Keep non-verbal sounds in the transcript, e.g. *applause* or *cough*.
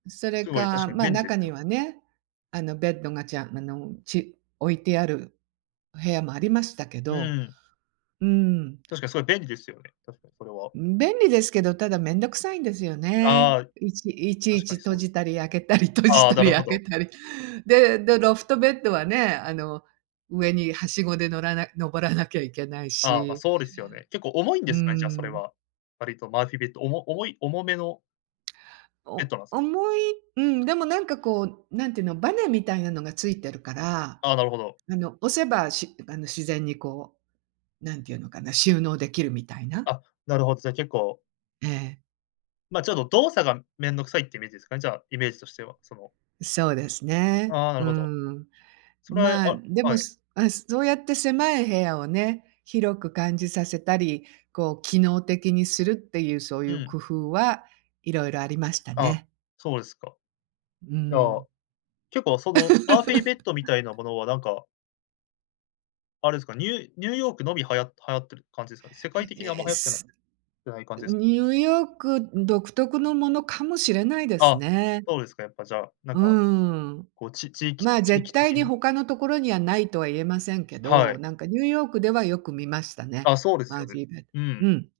それすごい、確か、かにま、便利で中すによ。はね、あのベッドがちゃあの、ち置いてある部屋もありましたけうど、ーん。うーん。確かにそれ便利ですよね、確かにそれは。ん、便利ですけど、ただめんどくさいんですよね。ああ、いちいちい確かちに閉そうです。じたり開けたり閉じああ、たなりる開ほけど。たり、でで、ロフトベッドはね、あの上にはしごで乗らな登らなきゃいけないああ、まあ、し、そうですよね。結構重いんうでーすかね、じゃあそれん。は、割とマーフィーベッド、おも重い重めのべッおドなんす重いうん、でもなんかこう、何ていうの、バネみたいなのがついてるから、ああ、なるほど。あの押せばしあの自然にこう、何て言うのかな、収納できるみたいな。あ、なるほど、じゃ結構ええ。まあ、ちょっと動作が面倒くさいっていうイメージですかね、じゃあイメージとしては、そのそうですね。ああ、なうるほど。ーん。それまあ、はであ、はもい。すま、そうやって狭い部屋をね、広く感じさせたり、こう、機能的にするっていうそういううん。工夫はいろいろありましたあ、ね。そうですか。うーいや、ん。結構、その、マーフィーベッドみたいな *laughs* ものはなんかあれですか、ニューニューヨークのみ、はや流行ってる感じですかね。世界的にあんえまえ、流行ってないすてない感じですニューヨーク独特のものかもしれないですあ、ね。そうですか、やっぱじゃあ、なんうーか。ん、こう、ち地域まあ、地絶域対的にに他のところにはないとは言えませんけはど、い。なんかニューヨークではよく見ましたね。あ、そうですマよーね。ジーベッうーん。ド。うん。